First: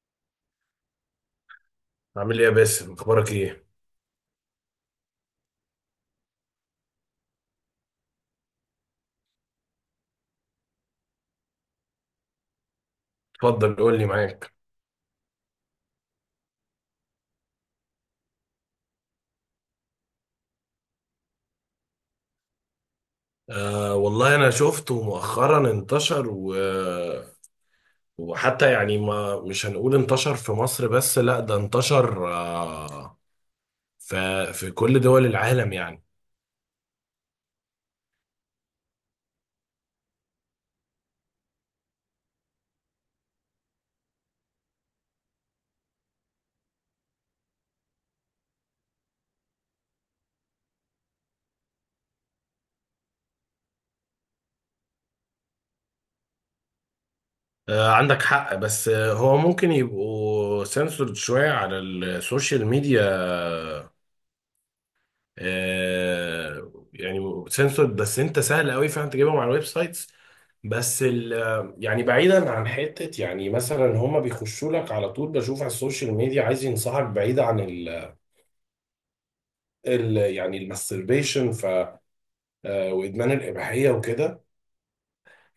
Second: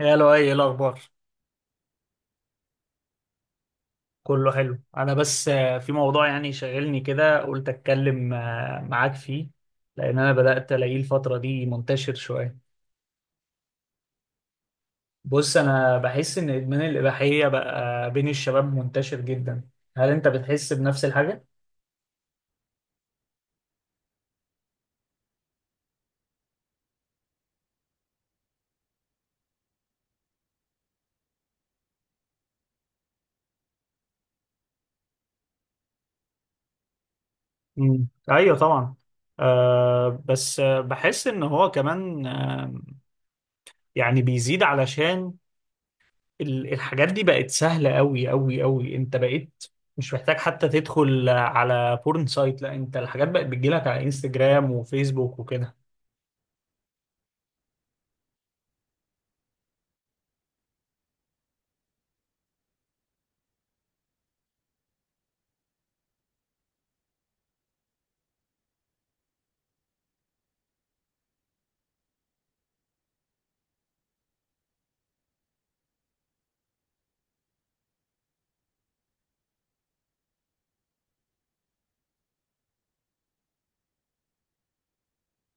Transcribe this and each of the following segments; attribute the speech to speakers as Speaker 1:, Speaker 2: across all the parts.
Speaker 1: يا لؤي، ايه الاخبار؟
Speaker 2: عامل ايه يا باسم، اخبارك ايه؟
Speaker 1: كله حلو. انا بس في موضوع، يعني شاغلني كده، قلت اتكلم معاك فيه، لان انا بدات الاقيه الفتره دي منتشر شويه.
Speaker 2: اتفضل قول لي معاك.
Speaker 1: بص، انا بحس ان ادمان الاباحيه بقى بين الشباب منتشر جدا. هل انت بتحس بنفس الحاجه؟
Speaker 2: آه والله انا شفته مؤخرا انتشر وحتى يعني ما مش هنقول انتشر في مصر بس، لا ده انتشر في كل دول العالم يعني.
Speaker 1: ايوه، طبعا. بس بحس ان هو كمان يعني بيزيد، علشان الحاجات دي بقت سهلة قوي قوي قوي. انت بقيت مش محتاج حتى تدخل على بورن سايت، لا انت الحاجات بقت بتجيلك على انستجرام وفيسبوك وكده.
Speaker 2: آه عندك حق، بس هو ممكن يبقوا سنسورد شوية على السوشيال ميديا، يعني سنسورد، بس انت سهل قوي فعلا تجيبهم على الويب سايتس. بس ال يعني بعيدا عن حتة، يعني مثلا هما بيخشوا لك على طول، بشوف على السوشيال ميديا عايز ينصحك بعيد عن ال يعني الماستربيشن، ف آه، وادمان الاباحية وكده.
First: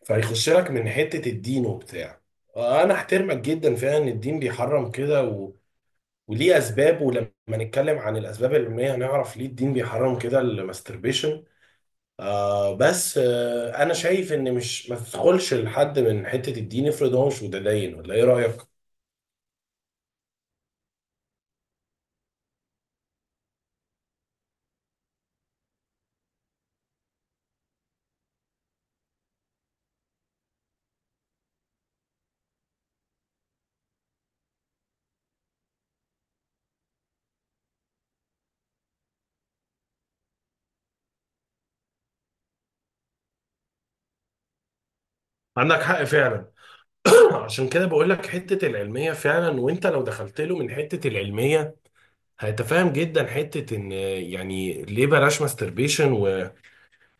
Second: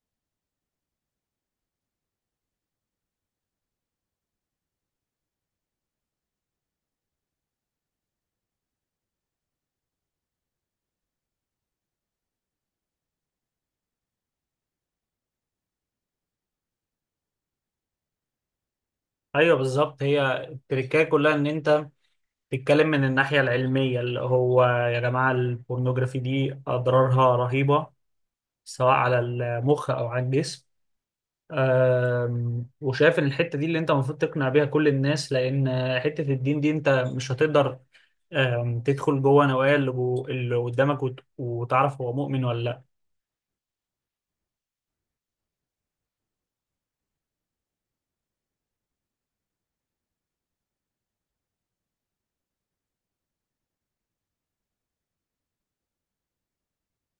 Speaker 2: فيخش لك من حتة الدين وبتاع، انا احترمك جدا فعلا ان الدين بيحرم كده، وليه اسباب، ولما نتكلم عن الاسباب العلميه هنعرف ليه الدين بيحرم كده الماستربيشن. آه بس آه انا شايف ان مش ما تدخلش لحد من حته الدين، افرض هو مش متدين، ولا ايه رايك؟
Speaker 1: ايوه، بالظبط. هي التركية كلها ان انت تتكلم من الناحية العلمية، اللي هو يا جماعة البورنوجرافي دي اضرارها رهيبة، سواء على المخ او على الجسم. وشايف ان الحته دي اللي انت المفروض تقنع بيها كل الناس، لان حته الدين دي انت مش هتقدر تدخل جوه نوايا اللي اللي قدامك وتعرف هو مؤمن ولا لا.
Speaker 2: عندك حق فعلا. عشان كده بقول لك حتة العلمية فعلا، وانت لو دخلت له من حتة العلمية هيتفاهم جدا حتة ان يعني ليه بلاش ماستربيشن و-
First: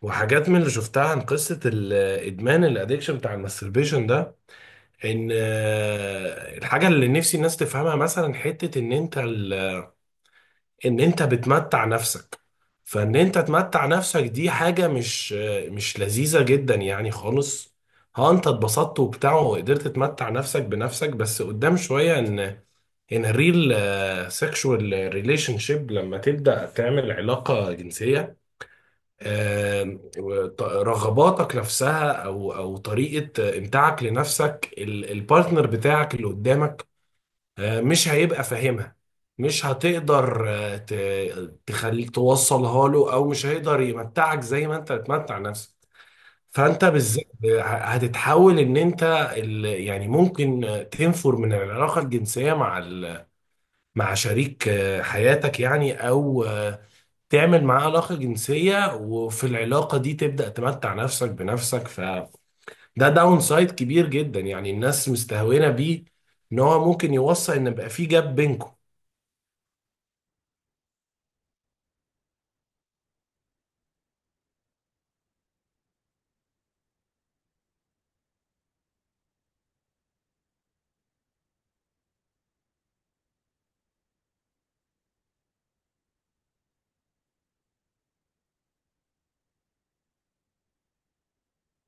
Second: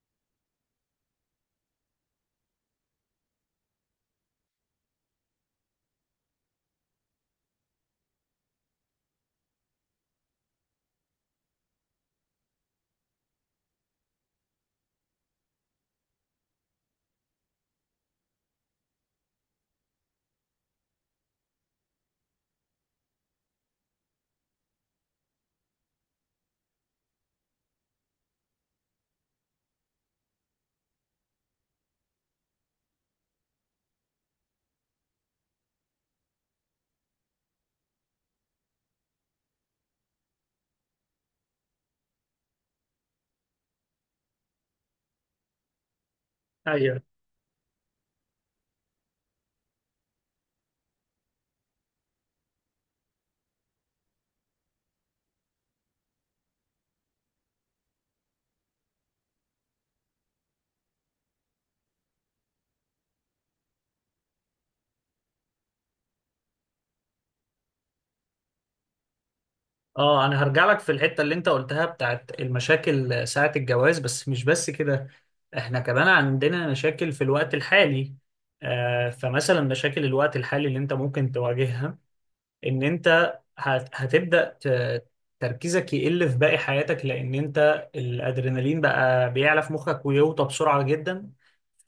Speaker 2: وحاجات من اللي شفتها عن قصة الادمان، الادكشن بتاع الماستربيشن ده. ان آه، الحاجة اللي نفسي الناس تفهمها مثلا حتة ان انت ال ان انت بتمتع نفسك، فان انت تمتع نفسك دي حاجة مش لذيذة جدا يعني خالص. ها انت اتبسطت وبتاع وقدرت تمتع نفسك بنفسك، بس قدام شوية ان الريل سexual ريليشن شيب، لما تبدأ تعمل علاقة جنسية، رغباتك نفسها، او طريقة امتاعك لنفسك، البارتنر بتاعك اللي قدامك مش هيبقى فاهمها، مش هتقدر تخلي توصلها له، او مش هيقدر يمتعك زي ما انت بتمتع نفسك. فانت
Speaker 1: ايوه،
Speaker 2: بالذات هتتحول، ان انت يعني ممكن تنفر من العلاقه الجنسيه مع مع شريك حياتك يعني، او تعمل معاه علاقه جنسيه وفي العلاقه دي تبدا تمتع نفسك بنفسك، فده داون سايد كبير جدا يعني، الناس مستهونه بيه. ان هو ممكن يوصل ان بقى في جاب بينكم.
Speaker 1: اه، انا هرجع لك في الحته اللي انت قلتها بتاعت المشاكل ساعه الجواز، بس مش بس كده، احنا كمان عندنا مشاكل في الوقت الحالي. فمثلا، مشاكل الوقت الحالي اللي انت ممكن تواجهها، ان انت هتبدأ تركيزك يقل في باقي حياتك، لان انت الادرينالين بقى بيعلى في مخك ويوطى بسرعة جدا،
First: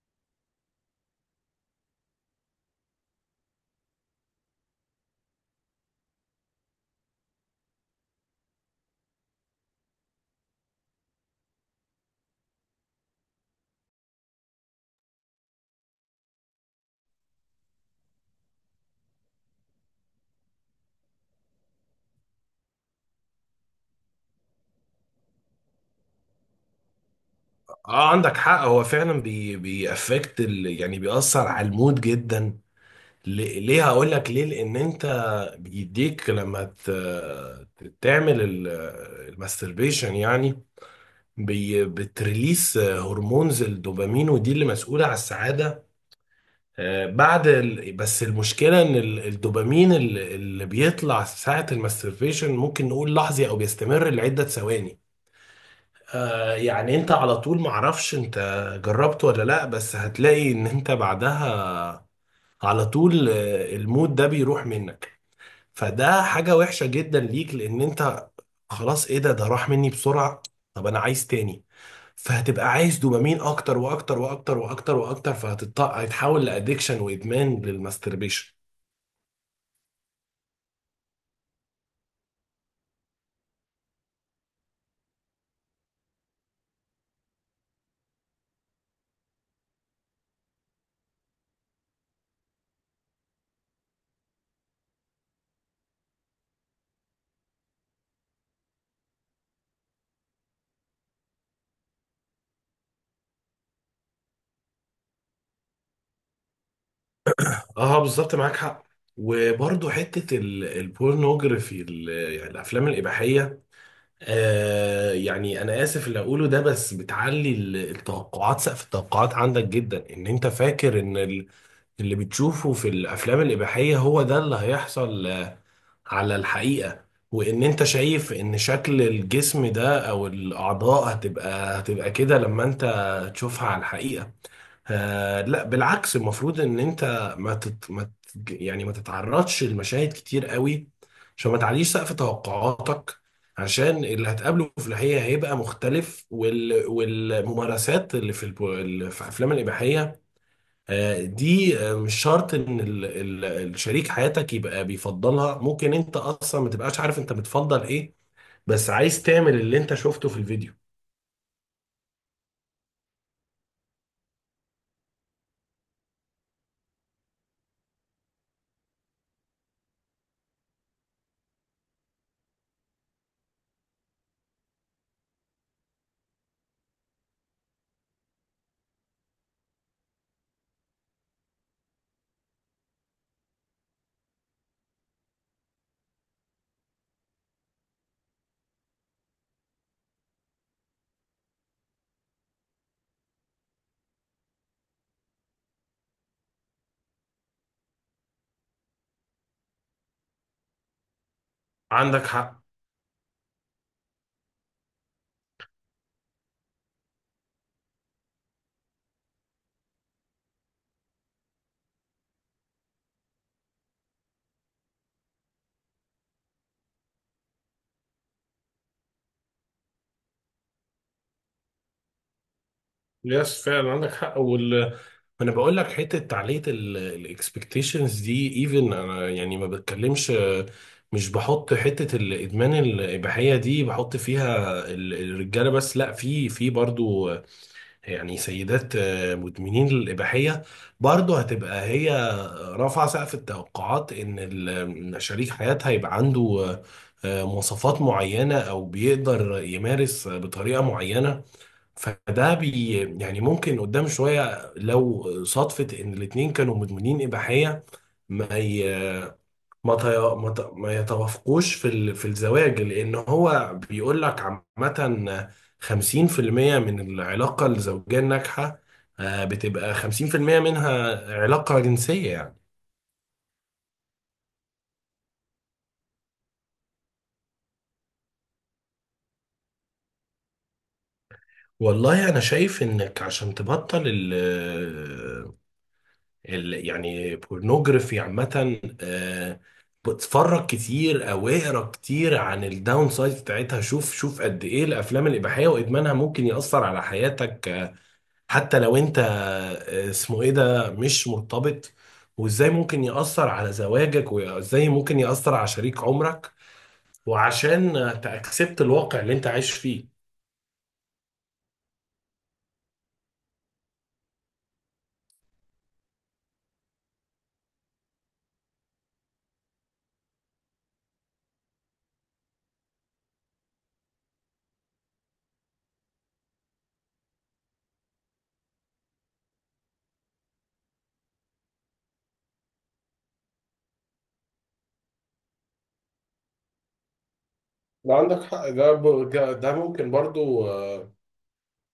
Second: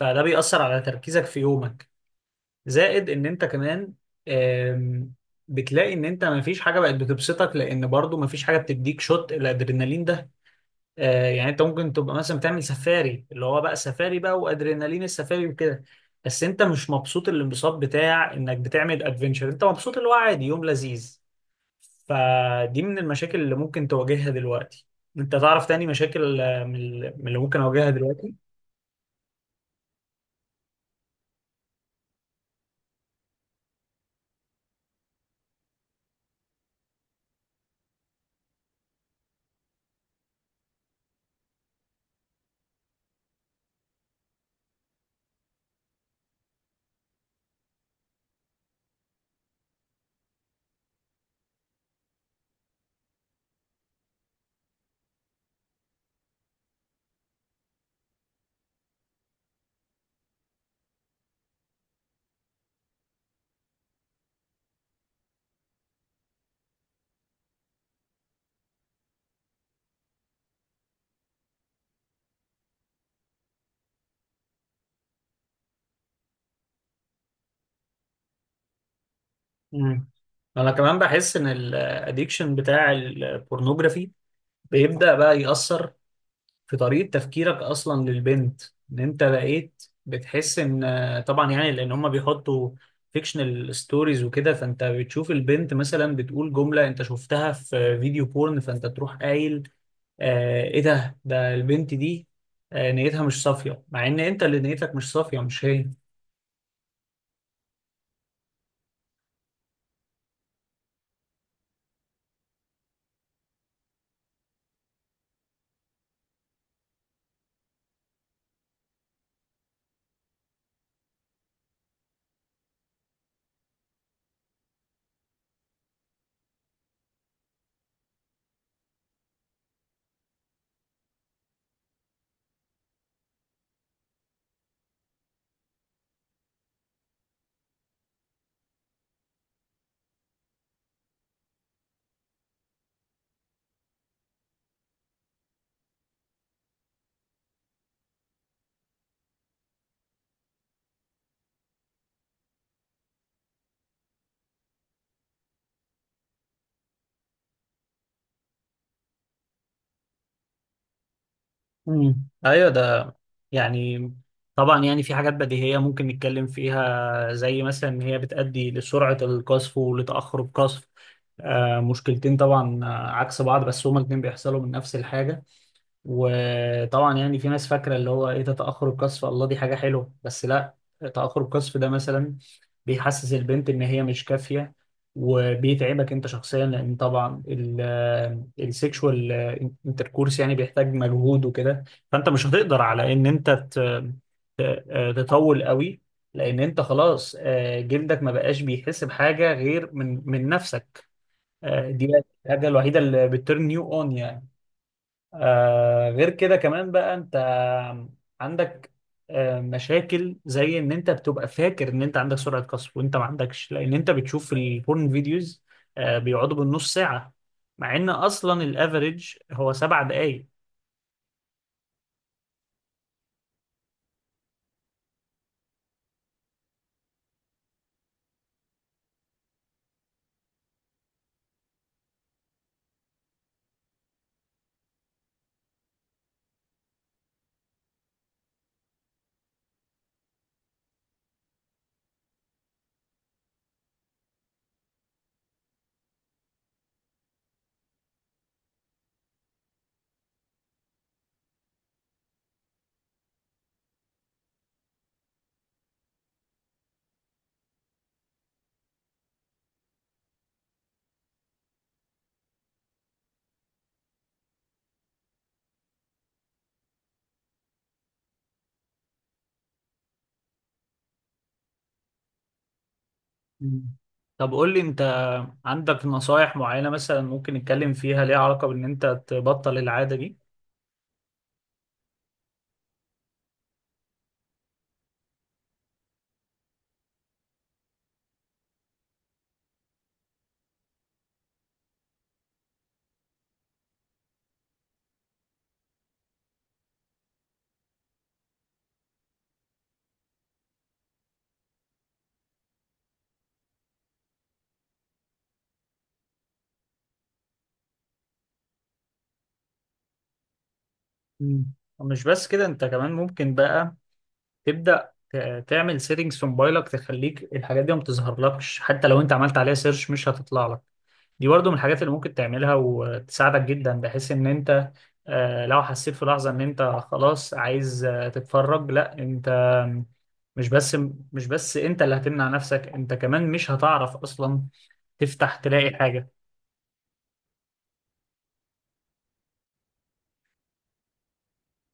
Speaker 1: فده بيأثر على تركيزك في يومك. زائد ان انت كمان آم، بتلاقي ان انت مفيش حاجة بقت بتبسطك، لان برضو مفيش حاجة بتديك شوت الادرينالين ده. يعني انت ممكن تبقى مثلا بتعمل سفاري، اللي هو بقى سفاري بقى وادرينالين السفاري وكده، بس انت مش مبسوط الانبساط بتاع انك بتعمل ادفنتشر، انت مبسوط اللي هو عادي يوم لذيذ. فدي من المشاكل اللي ممكن تواجهها دلوقتي. انت تعرف تاني مشاكل من من اللي ممكن اواجهها
Speaker 2: اه
Speaker 1: دلوقتي؟
Speaker 2: عندك حق، هو فعلا بيأفكت، ال... يعني بيأثر على المود جدا. ليه هقول لك ليه؟ لان انت بيديك لما تعمل الماستربيشن يعني بتريليس هرمونز الدوبامين، ودي اللي مسؤولة على السعادة. بس المشكلة ان الدوبامين اللي بيطلع ساعة الماستربيشن ممكن نقول لحظي او بيستمر لعدة ثواني. آه يعني انت على طول معرفش انت جربت ولا لا، بس هتلاقي ان انت بعدها على طول المود ده بيروح منك. فده حاجة وحشة جدا ليك، لان انت خلاص ايه ده؟ ده راح مني بسرعة، طب انا عايز تاني. فهتبقى عايز دوبامين اكتر واكتر واكتر واكتر واكتر، فهتتحول لادكشن وادمان للماستربيشن.
Speaker 1: مم. انا كمان بحس ان الاديكشن بتاع البورنوجرافي بيبدأ بقى يأثر في طريقة تفكيرك اصلا للبنت، ان انت بقيت بتحس ان طبعا يعني لان هم بيحطوا فيكشنال ستوريز وكده، فانت بتشوف البنت مثلا بتقول جملة انت شفتها في فيديو بورن، فانت تروح قايل ايه ده، ده البنت دي نيتها مش صافية، مع ان انت اللي نيتك مش صافية، مش هي.
Speaker 2: اه بالظبط، معاك حق. وبرضه حتة يعني الافلام الاباحية، انا اسف اللي اقوله ده، بس بتعلي التوقعات، سقف التوقعات عندك جدا، ان انت فاكر ان اللي بتشوفه في الافلام الاباحيه هو ده اللي هيحصل على الحقيقه. وان انت شايف ان شكل الجسم ده او الاعضاء هتبقى كده لما انت تشوفها على الحقيقه. آه لا بالعكس، المفروض ان انت ما يعني ما تتعرضش لمشاهد كتير قوي، عشان ما تعليش سقف توقعاتك، عشان اللي هتقابله في الحقيقة هيبقى مختلف. والممارسات اللي في اللي في افلام الإباحية دي مش شرط ان ال ال الشريك حياتك يبقى بيفضلها، ممكن انت اصلا ما تبقاش عارف انت بتفضل ايه، بس عايز تعمل اللي انت شفته في الفيديو.
Speaker 1: ايوه، ده يعني، طبعا يعني في حاجات بديهية ممكن نتكلم فيها، زي مثلا ان هي بتؤدي لسرعة القذف ولتأخر القذف. مشكلتين طبعا، عكس بعض، بس هما الاتنين بيحصلوا من نفس الحاجة. وطبعا يعني في ناس فاكره اللي هو ايه ده، تاخر القذف، الله دي حاجه حلوه، بس لا. تاخر القذف ده مثلا بيحسس البنت ان هي مش كافيه، وبيتعبك انت شخصيا، لان طبعا السيكشوال انتركورس يعني بيحتاج مجهود وكده. فانت مش هتقدر على ان انت تطول قوي، لان انت خلاص، جلدك ما بقاش بيحس بحاجه غير من نفسك. دي بقى
Speaker 2: عندك حق.
Speaker 1: الحاجه الوحيده اللي بترن يو اون، يعني. غير كده كمان، بقى انت عندك مشاكل زي ان انت بتبقى فاكر ان انت عندك سرعة قصف، وانت ما عندكش، لان انت بتشوف في البورن فيديوز بيقعدوا بالنص ساعة، مع ان اصلا الافريج هو 7 دقايق.
Speaker 2: يس فعلا عندك حق. انا بقول لك حته تعليق الاكسبكتيشنز دي، ايفن انا يعني ما بتكلمش، مش بحط حته الادمان الاباحيه دي، بحط فيها الرجاله بس، لا، في برضو يعني سيدات مدمنين الاباحيه برضو، هتبقى هي رافعه سقف التوقعات ان شريك حياتها يبقى عنده مواصفات معينه او بيقدر يمارس بطريقه معينه. فده بي يعني ممكن قدام شوية، لو صدفة إن الاتنين كانوا مدمنين إباحية ما ي... ما, ت... ما, ت... ما يتوافقوش في الزواج، لأن هو بيقول لك عامة 50% من العلاقة الزوجية الناجحة بتبقى 50% منها علاقة جنسية يعني.
Speaker 1: مم. طب قول لي، انت عندك نصايح معينة مثلا ممكن نتكلم فيها، ليها علاقة بان انت تبطل العادة دي؟
Speaker 2: والله أنا شايف إنك عشان تبطل يعني بورنوجرافي عامة، بتفرج كتير او اقرا كتير عن الداون سايد بتاعتها، شوف شوف قد ايه الافلام الاباحية وادمانها ممكن يأثر على حياتك، حتى لو انت اسمه ايه ده، مش مرتبط، وازاي ممكن يأثر على زواجك، وازاي ممكن يأثر على شريك عمرك، وعشان تأكسبت الواقع اللي انت عايش فيه.
Speaker 1: مم. ومش بس كده، انت كمان ممكن بقى تبدأ تعمل سيتنجز في موبايلك تخليك الحاجات دي ما بتظهرلكش، حتى لو انت عملت عليها سيرش مش هتطلع لك. دي برضو من الحاجات اللي ممكن تعملها وتساعدك جدا، بحيث ان انت لو حسيت في لحظة ان انت خلاص عايز تتفرج، لا انت مش بس مش بس انت اللي هتمنع نفسك، انت كمان مش هتعرف اصلا تفتح تلاقي حاجة.
Speaker 2: ده عندك حق، ده ب- ده ده ممكن برضو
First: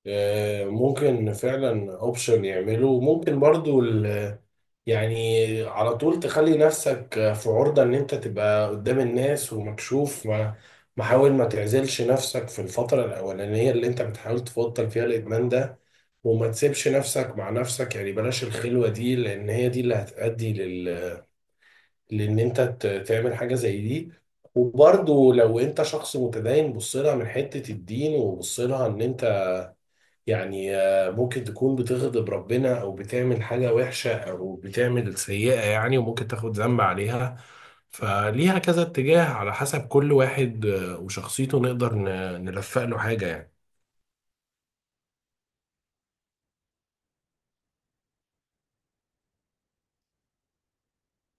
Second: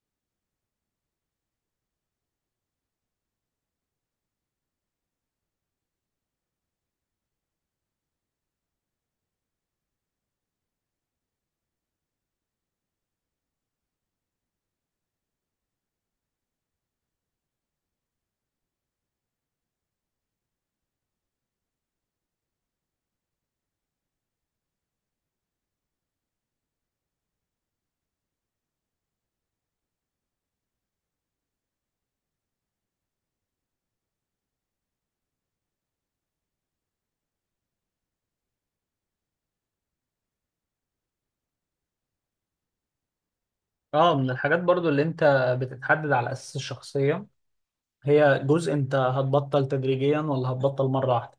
Speaker 2: ممكن فعلا اوبشن يعمله. ممكن برضو يعني على طول تخلي نفسك في عرضة ان انت تبقى قدام الناس ومكشوف، ما محاول ما تعزلش نفسك في الفترة الأولانية اللي انت بتحاول تبطل فيها الإدمان ده، وما تسيبش نفسك مع نفسك يعني، بلاش الخلوة دي، لأن هي دي اللي هتؤدي لأن انت تعمل حاجة زي دي. وبرضو لو انت شخص متدين بص لها من حتة الدين، وبص لها ان انت يعني ممكن تكون بتغضب ربنا او بتعمل حاجة وحشة او بتعمل سيئة يعني، وممكن تاخد ذنب عليها. فليها كذا اتجاه على حسب كل واحد وشخصيته، نقدر نلفق له حاجة يعني.
Speaker 1: اه، من الحاجات برضو اللي انت بتتحدد على اساس الشخصية، هي جزء انت هتبطل تدريجيا ولا هتبطل مرة واحدة؟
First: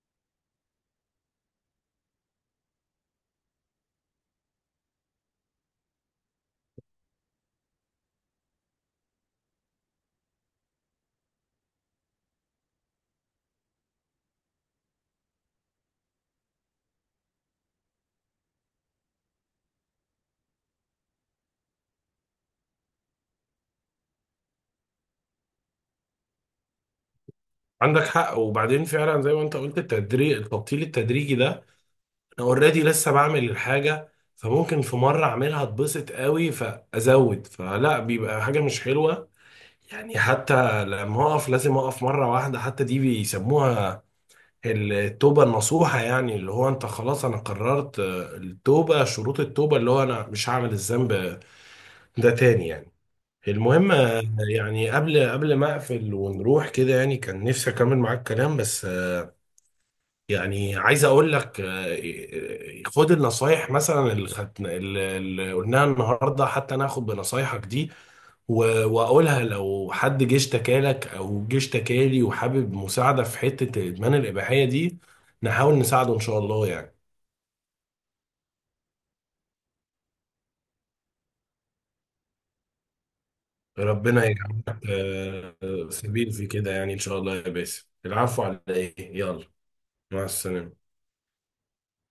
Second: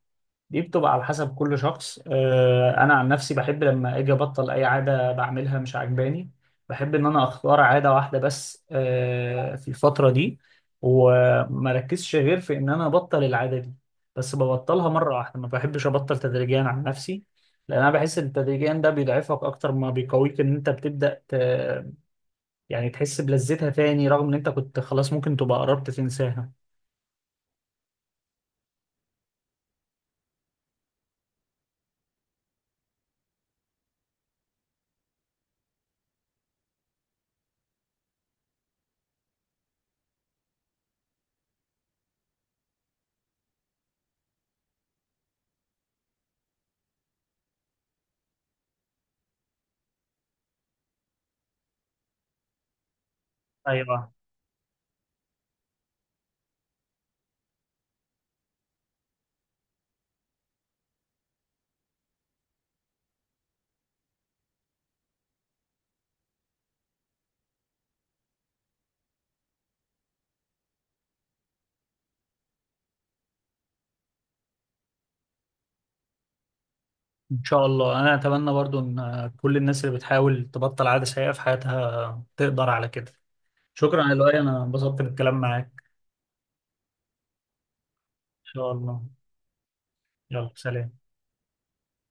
Speaker 1: دي بتبقى على حسب كل شخص. انا عن نفسي بحب لما اجي ابطل اي عاده بعملها مش عاجباني. بحب ان انا اختار عاده واحده بس في الفتره دي، وما ركزش غير في ان انا ابطل العاده دي. بس ببطلها مره واحده، ما بحبش ابطل تدريجيا عن نفسي، لان انا بحس ان تدريجيا ده بيضعفك اكتر ما بيقويك، ان انت بتبدا يعني تحس بلذتها تاني، رغم ان انت كنت خلاص ممكن تبقى قربت تنساها.
Speaker 2: عندك حق. وبعدين فعلا زي ما انت قلت، التدريج، التبطيل التدريجي ده انا اوريدي لسه بعمل الحاجة، فممكن في مرة اعملها اتبسط قوي فازود، فلا بيبقى حاجة مش حلوة. يعني حتى لما اقف لازم اقف مرة واحدة، حتى دي بيسموها التوبة النصوحة، يعني اللي هو انت خلاص انا قررت التوبة، شروط التوبة اللي هو انا مش هعمل الذنب ده تاني يعني. المهم
Speaker 1: ايوه،
Speaker 2: يعني قبل ما اقفل ونروح كده، يعني كان نفسي اكمل معاك كلام، بس يعني عايز اقول لك، خد النصايح مثلا اللي خدنا، اللي قلناها النهارده، حتى ناخد بنصايحك دي واقولها لو حد جه اشتكالك او جه اشتكالي، وحابب مساعده في حته الادمان الاباحيه دي نحاول نساعده ان شاء الله يعني.
Speaker 1: ان شاء الله، انا اتمنى برضو ان كل الناس اللي بتحاول تبطل عادة سيئة في حياتها تقدر على كده. شكرا يا
Speaker 2: ربنا
Speaker 1: لؤي، انا
Speaker 2: يجعل لك
Speaker 1: انبسطت بالكلام معاك. ان
Speaker 2: سبيل في كده يعني ان شاء الله يا باسم. العفو على
Speaker 1: شاء
Speaker 2: ايه،
Speaker 1: الله،
Speaker 2: يلا مع
Speaker 1: يلا
Speaker 2: السلامه.
Speaker 1: سلام.